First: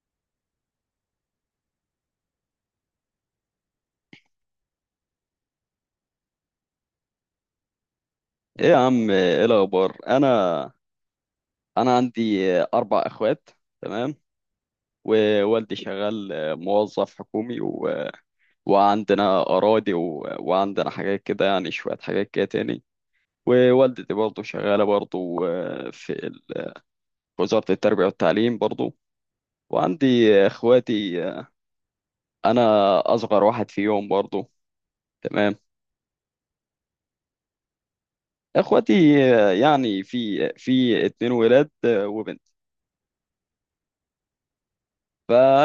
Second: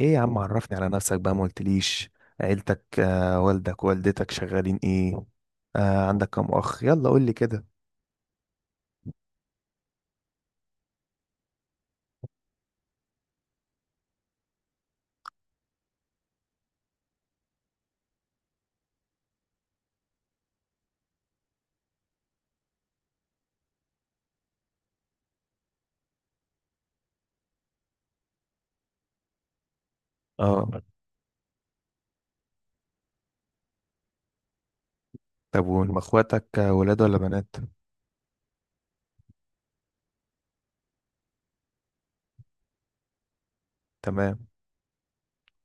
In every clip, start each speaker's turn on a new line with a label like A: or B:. A: ايه يا عم، عرفني على نفسك بقى، ما قلتليش؟ عيلتك والدك والدتك شغالين ايه؟ عندك كام اخ، يلا قولي كده.
B: ايه يا عم، ايه الاخبار؟ انا عندي اربع اخوات. تمام. ووالدي شغال موظف حكومي، وعندنا اراضي وعندنا حاجات كده، يعني شويه حاجات كده تاني. ووالدتي برضه شغاله برضه في في وزاره التربيه والتعليم برضه. وعندي
A: اه.
B: اخواتي، انا اصغر واحد فيهم برضه. تمام.
A: طب وهم اخواتك، ولاد ولا بنات؟
B: اخواتي يعني في اتنين ولاد وبنت،
A: تمام.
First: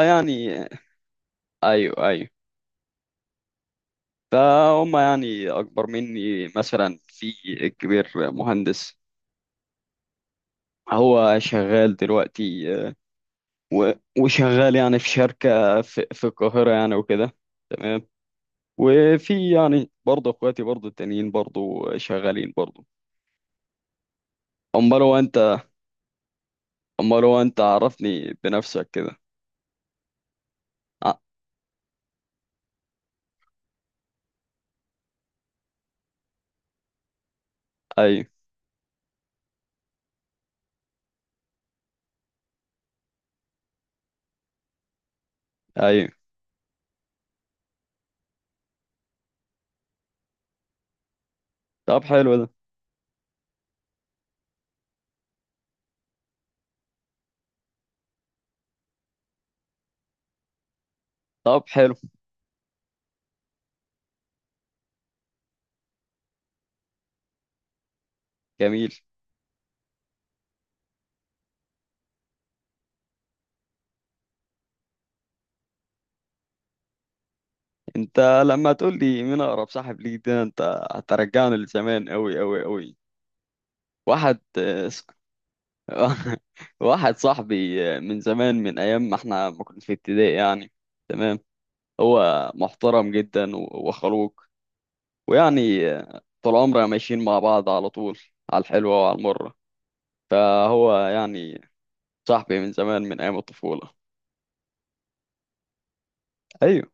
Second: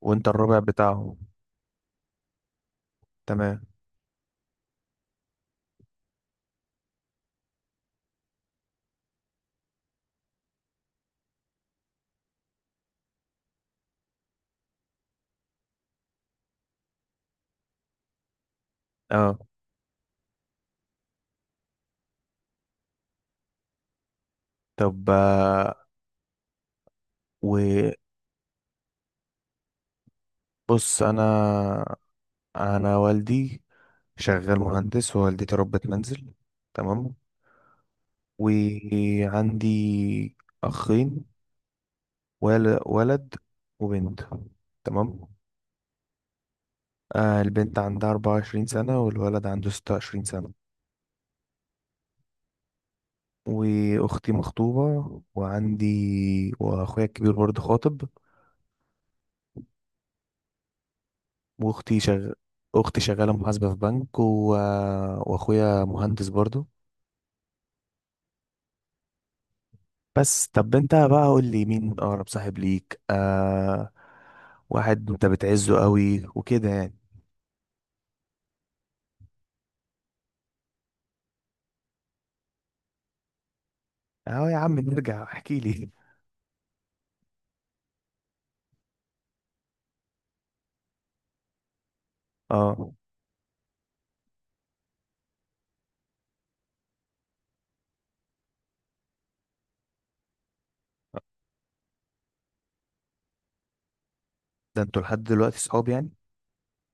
A: وانت الربع بتاعهم؟
B: ايوه، ايوه.
A: تمام.
B: فهم يعني أكبر مني، مثلا في الكبير مهندس، هو شغال دلوقتي آه، و- وشغال يعني في شركة في القاهرة يعني وكده. تمام.
A: اه.
B: وفي يعني برضه اخواتي برضه التانيين برضه شغالين برضه. امال
A: طب،
B: هو انت؟ امال هو انت،
A: وبص،
B: عرفني بنفسك كده. ع-
A: انا انا والدي شغال مهندس، ووالدتي ربة منزل. تمام.
B: ايوه،
A: وعندي اخين، ولد وبنت. تمام.
B: ايوه.
A: البنت عندها 24 سنة والولد عنده 26 سنة.
B: طب حلو ده.
A: واختي مخطوبة، وعندي، واخويا الكبير برضه خاطب.
B: طب حلو.
A: واختي شغ... اختي شغالة محاسبة في بنك، واخويا مهندس برضه.
B: جميل.
A: بس طب، انت بقى قول لي، مين اقرب صاحب ليك؟ واحد انت بتعزه قوي وكده يعني.
B: انت لما تقول لي مين اقرب صاحب ليك، ده انت هترجعني لزمان قوي قوي قوي. واحد.
A: اهو يا عم، نرجع، احكي لي.
B: واحد صاحبي من زمان، من ايام ما احنا ما كنا في ابتدائي يعني. تمام. هو
A: اه.
B: محترم جدا وخلوق، ويعني طول عمرنا ماشيين مع بعض على طول، على الحلوة وعلى المرة. فهو يعني صاحبي من زمان، من ايام الطفولة.
A: ده انتوا لحد دلوقتي صحاب يعني؟
B: ايوه،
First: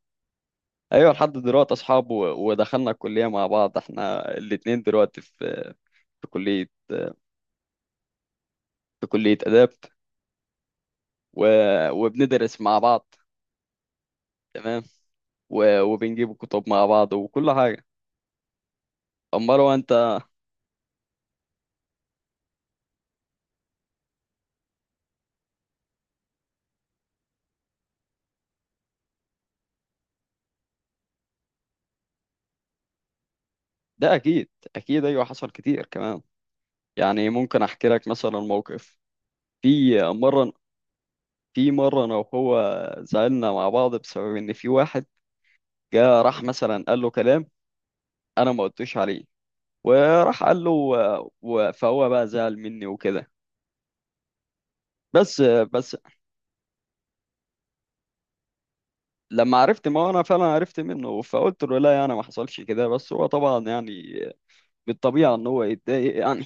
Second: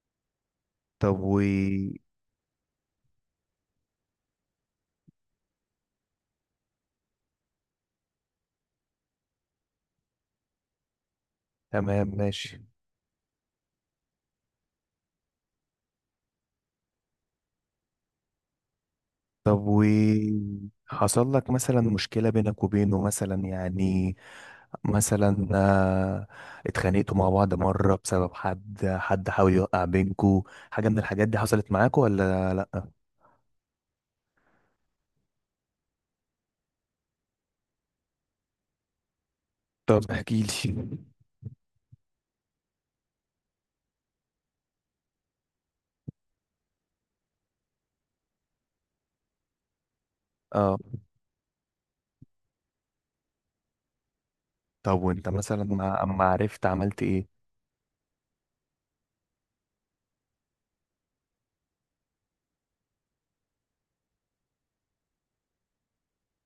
B: ايوه،
A: طب،
B: لحد دلوقتي اصحاب، ودخلنا الكلية مع بعض، احنا الاتنين دلوقتي في في كلية في كلية آداب، و...
A: تمام
B: وبندرس
A: ماشي.
B: مع بعض. تمام. وبنجيب كتب مع بعض وكل حاجة. امال
A: طب،
B: هو
A: و
B: انت؟
A: حصل لك مثلا مشكلة بينك وبينه مثلا يعني، مثلا اتخانقتوا مع بعض مرة بسبب حد حاول يوقع بينكوا؟ حاجة من الحاجات دي حصلت معاكوا ولا لأ؟
B: ده اكيد، اكيد، ايوه، حصل كتير كمان. يعني ممكن احكي لك مثلا موقف. في
A: طب احكي
B: مره،
A: لي.
B: في مره انا وهو زعلنا مع بعض بسبب ان في واحد جه راح مثلا قال له كلام انا ما قلتوش عليه، وراح قال له
A: اه.
B: فهو بقى زعل مني وكده.
A: طب وانت بالظبط
B: بس
A: مثلا،
B: بس
A: ما اما عرفت عملت ايه؟
B: لما عرفت، ما هو انا فعلا عرفت منه، فقلت له لا يعني ما حصلش كده. بس هو طبعا يعني بالطبيعه ان هو يتضايق يعني،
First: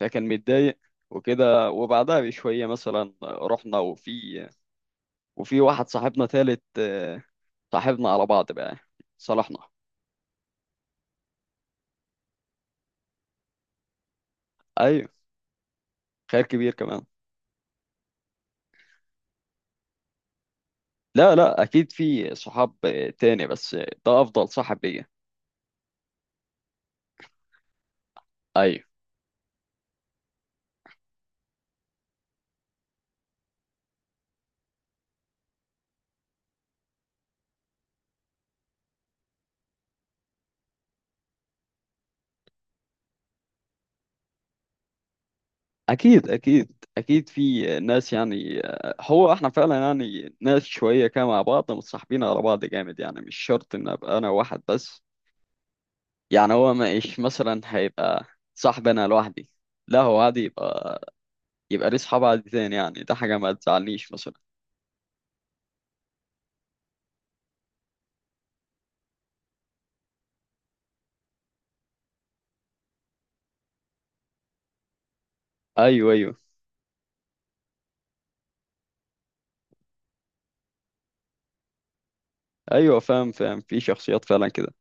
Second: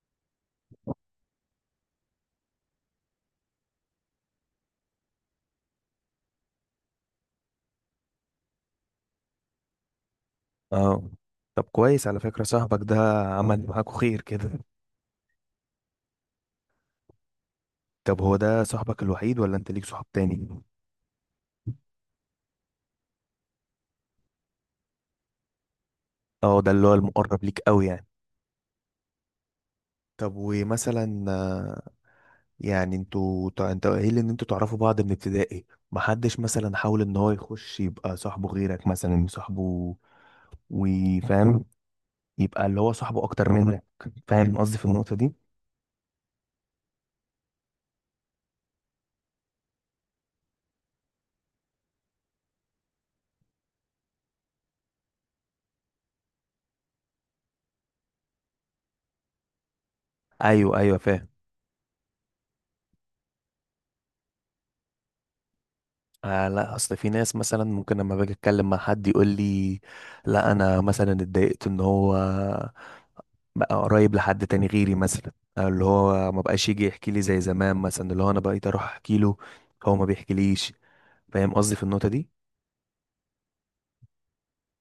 B: فكان متضايق وكده. وبعدها بشويه مثلا رحنا وفي، وفي واحد صاحبنا تالت آه، صاحبنا على بعض بقى، صالحنا.
A: اه. طب كويس، على فكرة صاحبك ده عمل معاكوا خير كده.
B: ايوه، خير كبير كمان.
A: طب هو ده صاحبك الوحيد ولا انت ليك صحاب تاني؟
B: لا، لا، اكيد في صحاب آه، تاني، بس آه، ده افضل صاحب ليا.
A: اه، ده اللي هو المقرب ليك قوي يعني.
B: ايوه،
A: طب، ومثلا يعني انتوا انت قايل ان انتوا تعرفوا بعض من ابتدائي. محدش مثلا حاول ان هو يخش يبقى صاحبه غيرك مثلا؟ صاحبه، وفاهم، يبقى اللي هو صاحبه اكتر منك؟ فاهم قصدي في النقطة دي؟
B: اكيد، اكيد، اكيد، في آه، ناس يعني آه، هو احنا فعلا يعني ناس شويه كده مع بعض متصاحبين على بعض جامد. يعني مش شرط ان ابقى انا واحد بس يعني. هو مش مثلا هيبقى صاحب انا لوحدي، لا هو عادي
A: ايوه، ايوه،
B: يبقى،
A: فاهم.
B: يبقى ليه صحاب عادي تاني يعني. ده حاجه ما تزعلنيش مثلا.
A: آه، لا، اصل في ناس مثلا ممكن لما باجي اتكلم مع حد يقول لي: لا، انا مثلا اتضايقت ان هو بقى قريب لحد تاني غيري مثلا. أو اللي
B: ايوه،
A: هو
B: ايوه،
A: ما بقاش يجي يحكي لي زي زمان، مثلا اللي هو انا بقيت اروح احكي له، هو ما بيحكيليش. فاهم قصدي في النقطة دي؟
B: ايوه، فاهم، فاهم، في شخصيات فعلا كده.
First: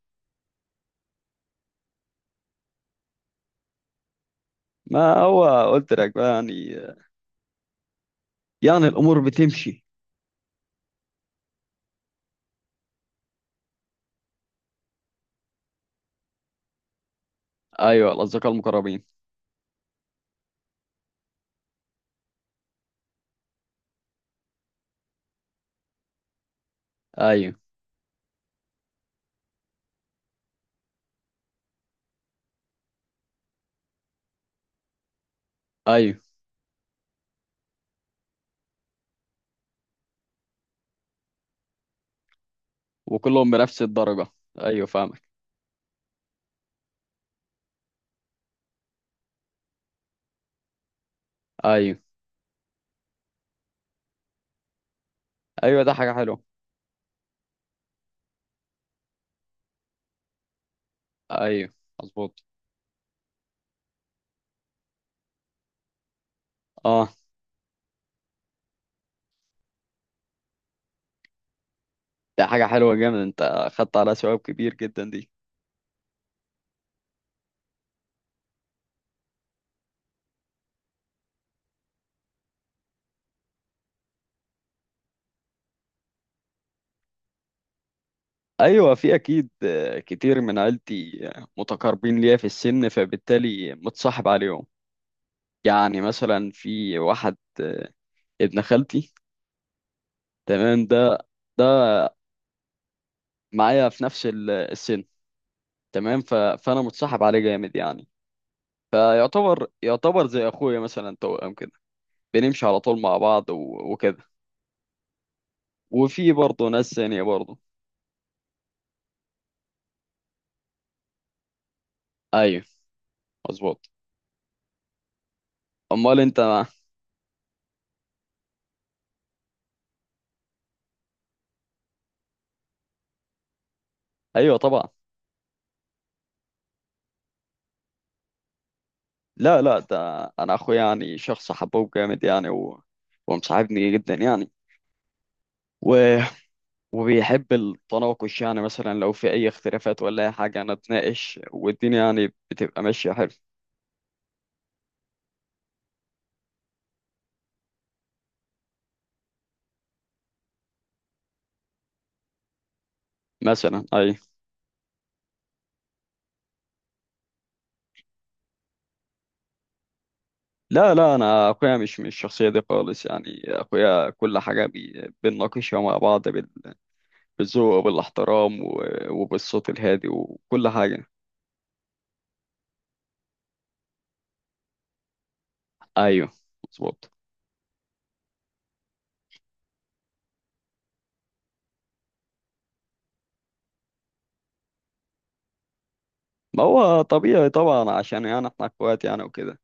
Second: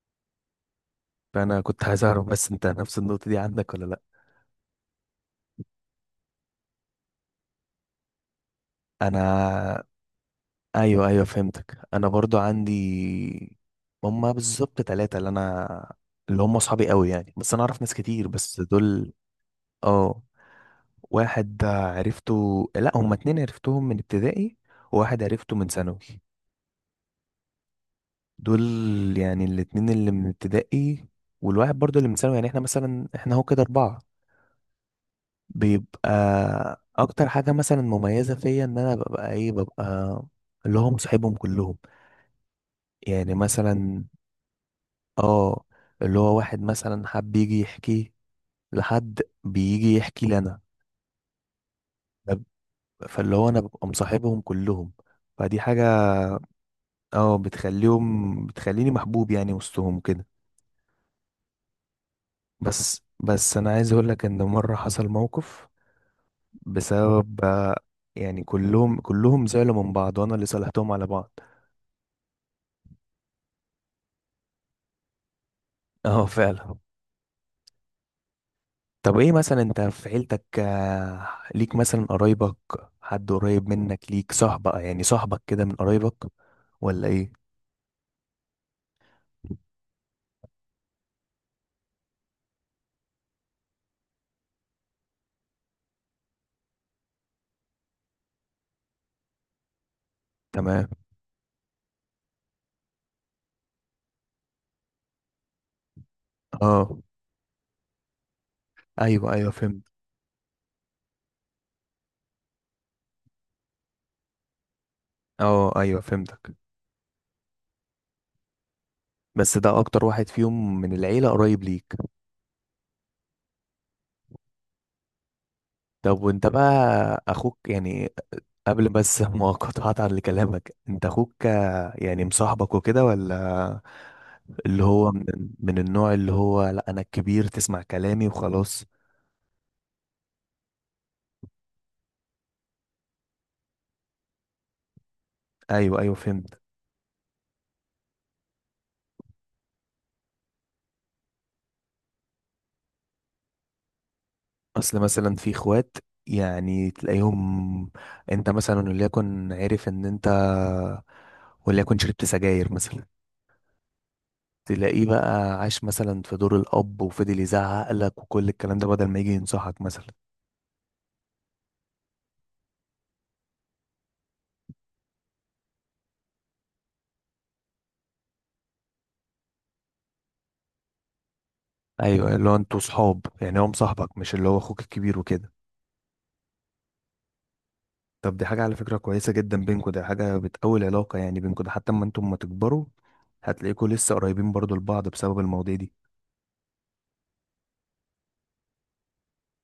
A: فانا كنت عايز اعرف، بس انت نفس النقطة دي عندك ولا لا؟
B: ما هو قلت لك بقى يعني، يعني الامور
A: انا
B: بتمشي.
A: ايوه، ايوه، فهمتك، انا برضو عندي. هما بالظبط ثلاثة، اللي هم صحابي قوي يعني، بس انا اعرف ناس
B: ايوه،
A: كتير،
B: الاصدقاء
A: بس
B: المقربين.
A: دول. اه. واحد عرفته، لا هما اتنين عرفتهم من ابتدائي، وواحد عرفته من ثانوي.
B: ايوه،
A: دول يعني الاتنين اللي من ابتدائي، والواحد برضه اللي من ثانوي، يعني احنا مثلا، هو كده اربعة بيبقى.
B: ايوه.
A: اكتر حاجة مثلا مميزة فيا ان انا ببقى، ببقى اللي هو مصاحبهم كلهم. يعني
B: وكلهم بنفس
A: مثلا،
B: الدرجه. ايوه، فاهمك.
A: اه، اللي هو واحد مثلا حب يجي يحكي، لحد بيجي يحكي لنا.
B: ايوه،
A: فاللي هو انا ببقى مصاحبهم كلهم، فدي
B: ايوه، ده
A: حاجة،
B: حاجه حلوه.
A: اه، بتخليني محبوب يعني وسطهم كده.
B: ايوه، مظبوط.
A: بس انا عايز اقول لك ان مره حصل موقف
B: اه،
A: بسبب، يعني كلهم زعلوا من بعض، وانا اللي صالحتهم على بعض.
B: ده حاجه حلوه جامد، انت خدت على ثواب كبير جدا دي.
A: اه فعلا. طب ايه مثلا انت في عيلتك، ليك مثلا قرايبك حد قريب منك ليك صاحبك يعني، صاحبك كده من قرايبك ولا ايه؟
B: ايوه، في اكيد آه، كتير من عيلتي آه، متقاربين ليا في السن، فبالتالي متصاحب عليهم. يعني مثلا في واحد آه، ابن خالتي، تمام،
A: تمام.
B: ده، ده معايا في نفس السن. تمام. ف... فانا
A: اه،
B: متصاحب عليه جامد يعني.
A: ايوه، ايوه،
B: فيعتبر،
A: فهمت.
B: يعتبر زي اخويا مثلا، توأم كده، بنمشي على طول مع بعض وكده.
A: اه، ايوه،
B: وفي
A: فهمتك.
B: برضه ناس ثانية برضه.
A: بس ده اكتر واحد فيهم من العيلة قريب ليك؟
B: ايوه، مظبوط. امال
A: طب،
B: انت؟
A: وانت بقى، اخوك يعني، قبل بس ما قطعت على كلامك، انت اخوك، يعني مصاحبك وكده ولا؟
B: ايوه،
A: اللي
B: طبعا.
A: هو من النوع اللي هو: لا، انا الكبير تسمع كلامي وخلاص؟
B: لا، لا، ده انا اخويا يعني شخص حبوب جامد يعني ومصاحبني جدا يعني،
A: ايوه، ايوه،
B: و...
A: فهمت.
B: وبيحب التناقش. يعني مثلا لو في اي اختلافات ولا اي حاجة نتناقش، والدنيا يعني بتبقى ماشية حلو.
A: اصل مثلا في اخوات يعني تلاقيهم، انت مثلا وليكن عرف ان انت وليكن شربت سجاير مثلا،
B: مثلا ايوه.
A: تلاقيه بقى عاش مثلا في دور الاب، وفضل يزعق لك وكل الكلام ده بدل ما يجي ينصحك مثلا.
B: لا، لا، انا اخويا مش الشخصيه دي خالص يعني. اخويا كل حاجه بنناقشها مع بعض بالذوق وبالاحترام وبالصوت الهادي وكل حاجه.
A: ايوه، اللي هو انتوا صحاب يعني، هو مصاحبك مش اللي هو اخوك الكبير وكده.
B: ايوه، مظبوط.
A: طب، دي حاجه على فكره كويسه جدا بينكوا، ده حاجه بتقوي العلاقه يعني بينكوا، ده حتى اما انتم ما تكبروا، هتلاقيكوا لسه قريبين برضو لبعض بسبب المواضيع دي.
B: ما هو طبيعي طبعا، عشان يعني احنا اخوات يعني وكده.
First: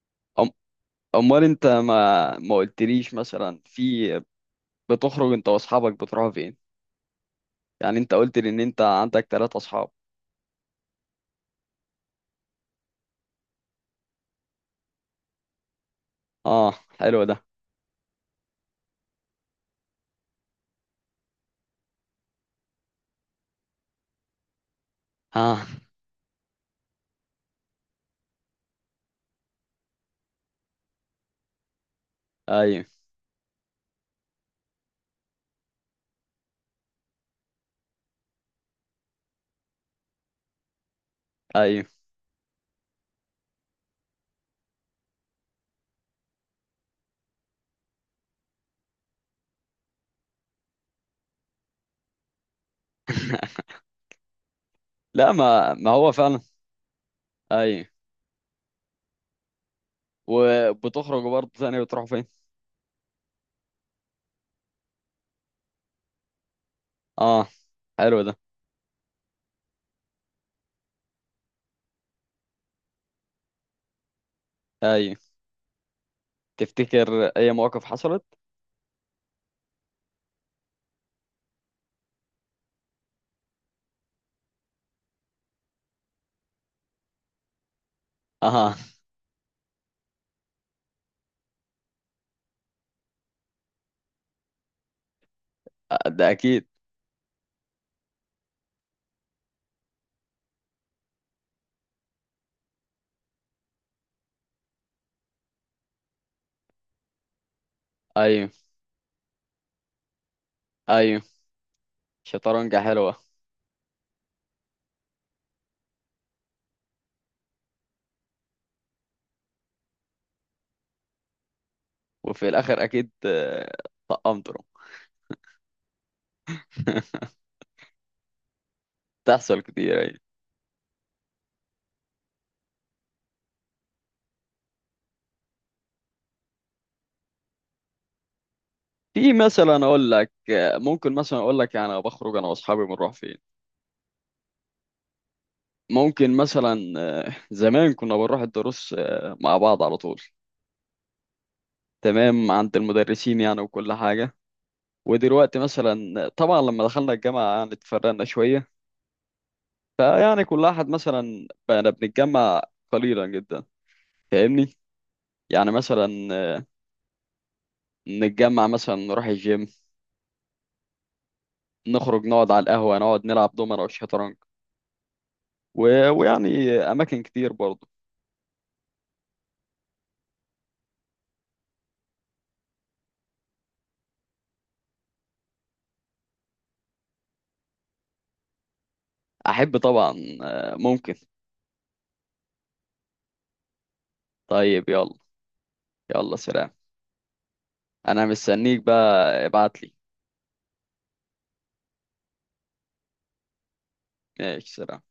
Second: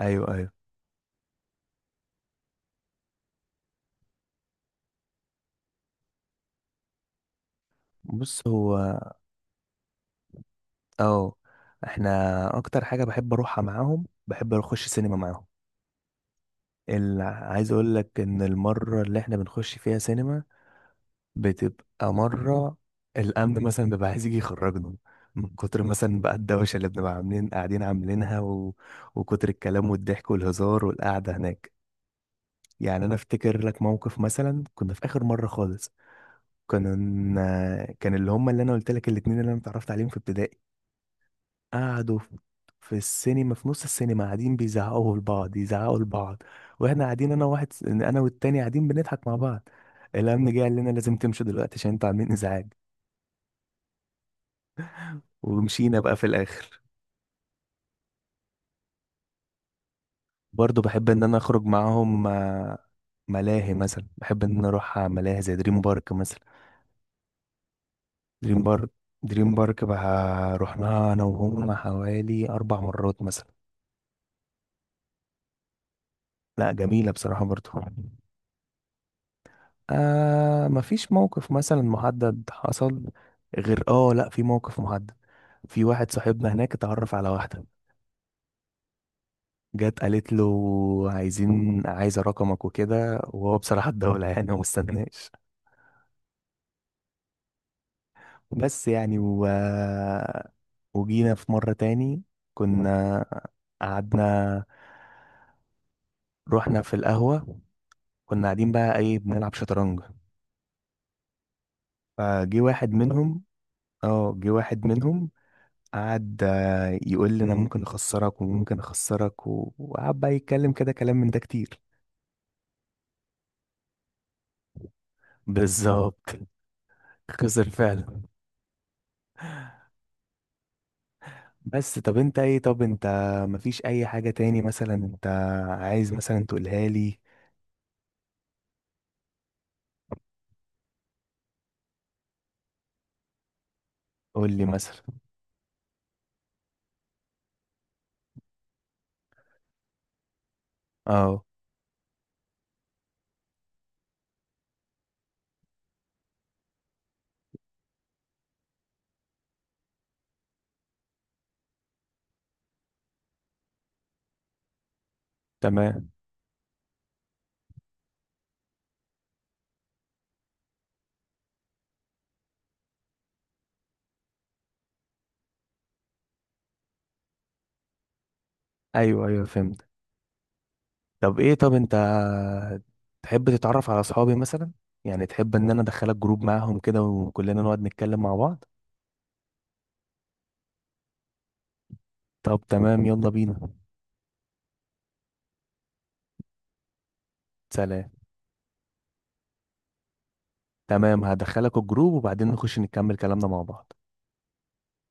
A: ايوه،
B: أم،
A: ايوه.
B: امال انت ما قلتليش مثلا في، بتخرج انت واصحابك بتروحوا فين؟ يعني انت قلت
A: بص
B: لي ان
A: هو،
B: انت عندك ثلاثة اصحاب.
A: اه احنا اكتر حاجه بحب اروحها معاهم، بحب اخش سينما معاهم.
B: اه، حلو ده.
A: عايز اقول لك ان المره اللي احنا بنخش فيها سينما بتبقى مرة الأمن مثلا بيبقى عايز يجي يخرجنا من
B: اه،
A: كتر مثلا بقى الدوشة اللي بنبقى عاملين، قاعدين عاملينها، وكتر الكلام والضحك والهزار والقعدة هناك.
B: ايوه،
A: يعني أنا أفتكر لك موقف، مثلا كنا في آخر مرة خالص، كنا كان اللي هم اللي أنا قلت لك الاتنين اللي أنا اتعرفت عليهم في ابتدائي،
B: ايوه.
A: قعدوا في السينما، في نص السينما، قاعدين بيزعقوا لبعض، يزعقوا لبعض، واحنا قاعدين، انا والتاني قاعدين بنضحك مع بعض. الامن جه قال لنا: لازم تمشوا دلوقتي عشان انتوا عاملين ازعاج.
B: لا، ما ما
A: ومشينا
B: هو
A: بقى في
B: فعلا.
A: الاخر.
B: ايوه،
A: برضو بحب ان
B: وبتخرجوا
A: انا
B: برضه
A: اخرج
B: تاني بتروحوا فين؟
A: معاهم، ملاهي مثلا، بحب ان انا اروح على ملاهي زي دريم بارك مثلا.
B: اه، حلو ده.
A: دريم بارك دريم بارك بقى رحناها انا وهم حوالي اربع مرات مثلا.
B: ايوه،
A: لا، جميلة
B: تفتكر
A: بصراحة
B: اي
A: برضو.
B: مواقف حصلت؟
A: مفيش موقف مثلا محدد حصل، غير اه لا، في موقف محدد. في واحد صاحبنا هناك اتعرف على واحدة،
B: اها.
A: جت قالت له: عايزة رقمك وكده، وهو بصراحة الدولة يعني ومستناش.
B: ده اكيد.
A: بس يعني، وجينا في مرة تاني، كنا، قعدنا، رحنا في القهوة، كنا
B: ايوه،
A: قاعدين بقى، بنلعب شطرنج.
B: ايوه.
A: فجه
B: شطرنجة
A: واحد
B: حلوة.
A: منهم. اه، جه واحد منهم، قعد يقول لي: انا ممكن اخسرك وممكن اخسرك، وقعد بقى يتكلم كده كلام من ده كتير.
B: وفي الاخر اكيد آه، طقمتوا.
A: بالظبط. خسر فعلا.
B: تحصل كتير، ايوه.
A: بس طب، انت ايه؟ طب انت مفيش اي حاجة تاني مثلا انت عايز مثلا تقولها لي؟
B: في مثلا اقول لك آه، ممكن مثلا اقول لك يعني أنا بخرج انا واصحابي بنروح فين.
A: قول لي مثلا.
B: ممكن مثلا آه، زمان كنا بنروح الدروس آه، مع بعض على طول.
A: اه.
B: تمام، عند المدرسين يعني وكل حاجة. ودلوقتي مثلا طبعا لما دخلنا الجامعة يعني اتفرقنا شوية. فيعني كل واحد مثلا، بقينا بنتجمع قليلا جدا. فاهمني؟ يعني
A: تمام.
B: مثلا نتجمع، مثلا نروح الجيم، نخرج نقعد على القهوة، نقعد نلعب دومنة وشطرنج، و... ويعني أماكن كتير برضه.
A: ايوه، ايوه، فهمت. طب ايه، طب انت تحب تتعرف على اصحابي مثلا؟ يعني تحب ان انا ادخلك جروب معاهم كده وكلنا نقعد نتكلم مع بعض.
B: أحب طبعا آه، ممكن.
A: طب تمام، يلا بينا.
B: طيب، يلا. يلا، سلام.
A: سلام.
B: أنا مستنيك بقى، ابعتلي.
A: تمام، هدخلك الجروب وبعدين نخش نكمل كلامنا مع بعض.
B: ماشي، سلام.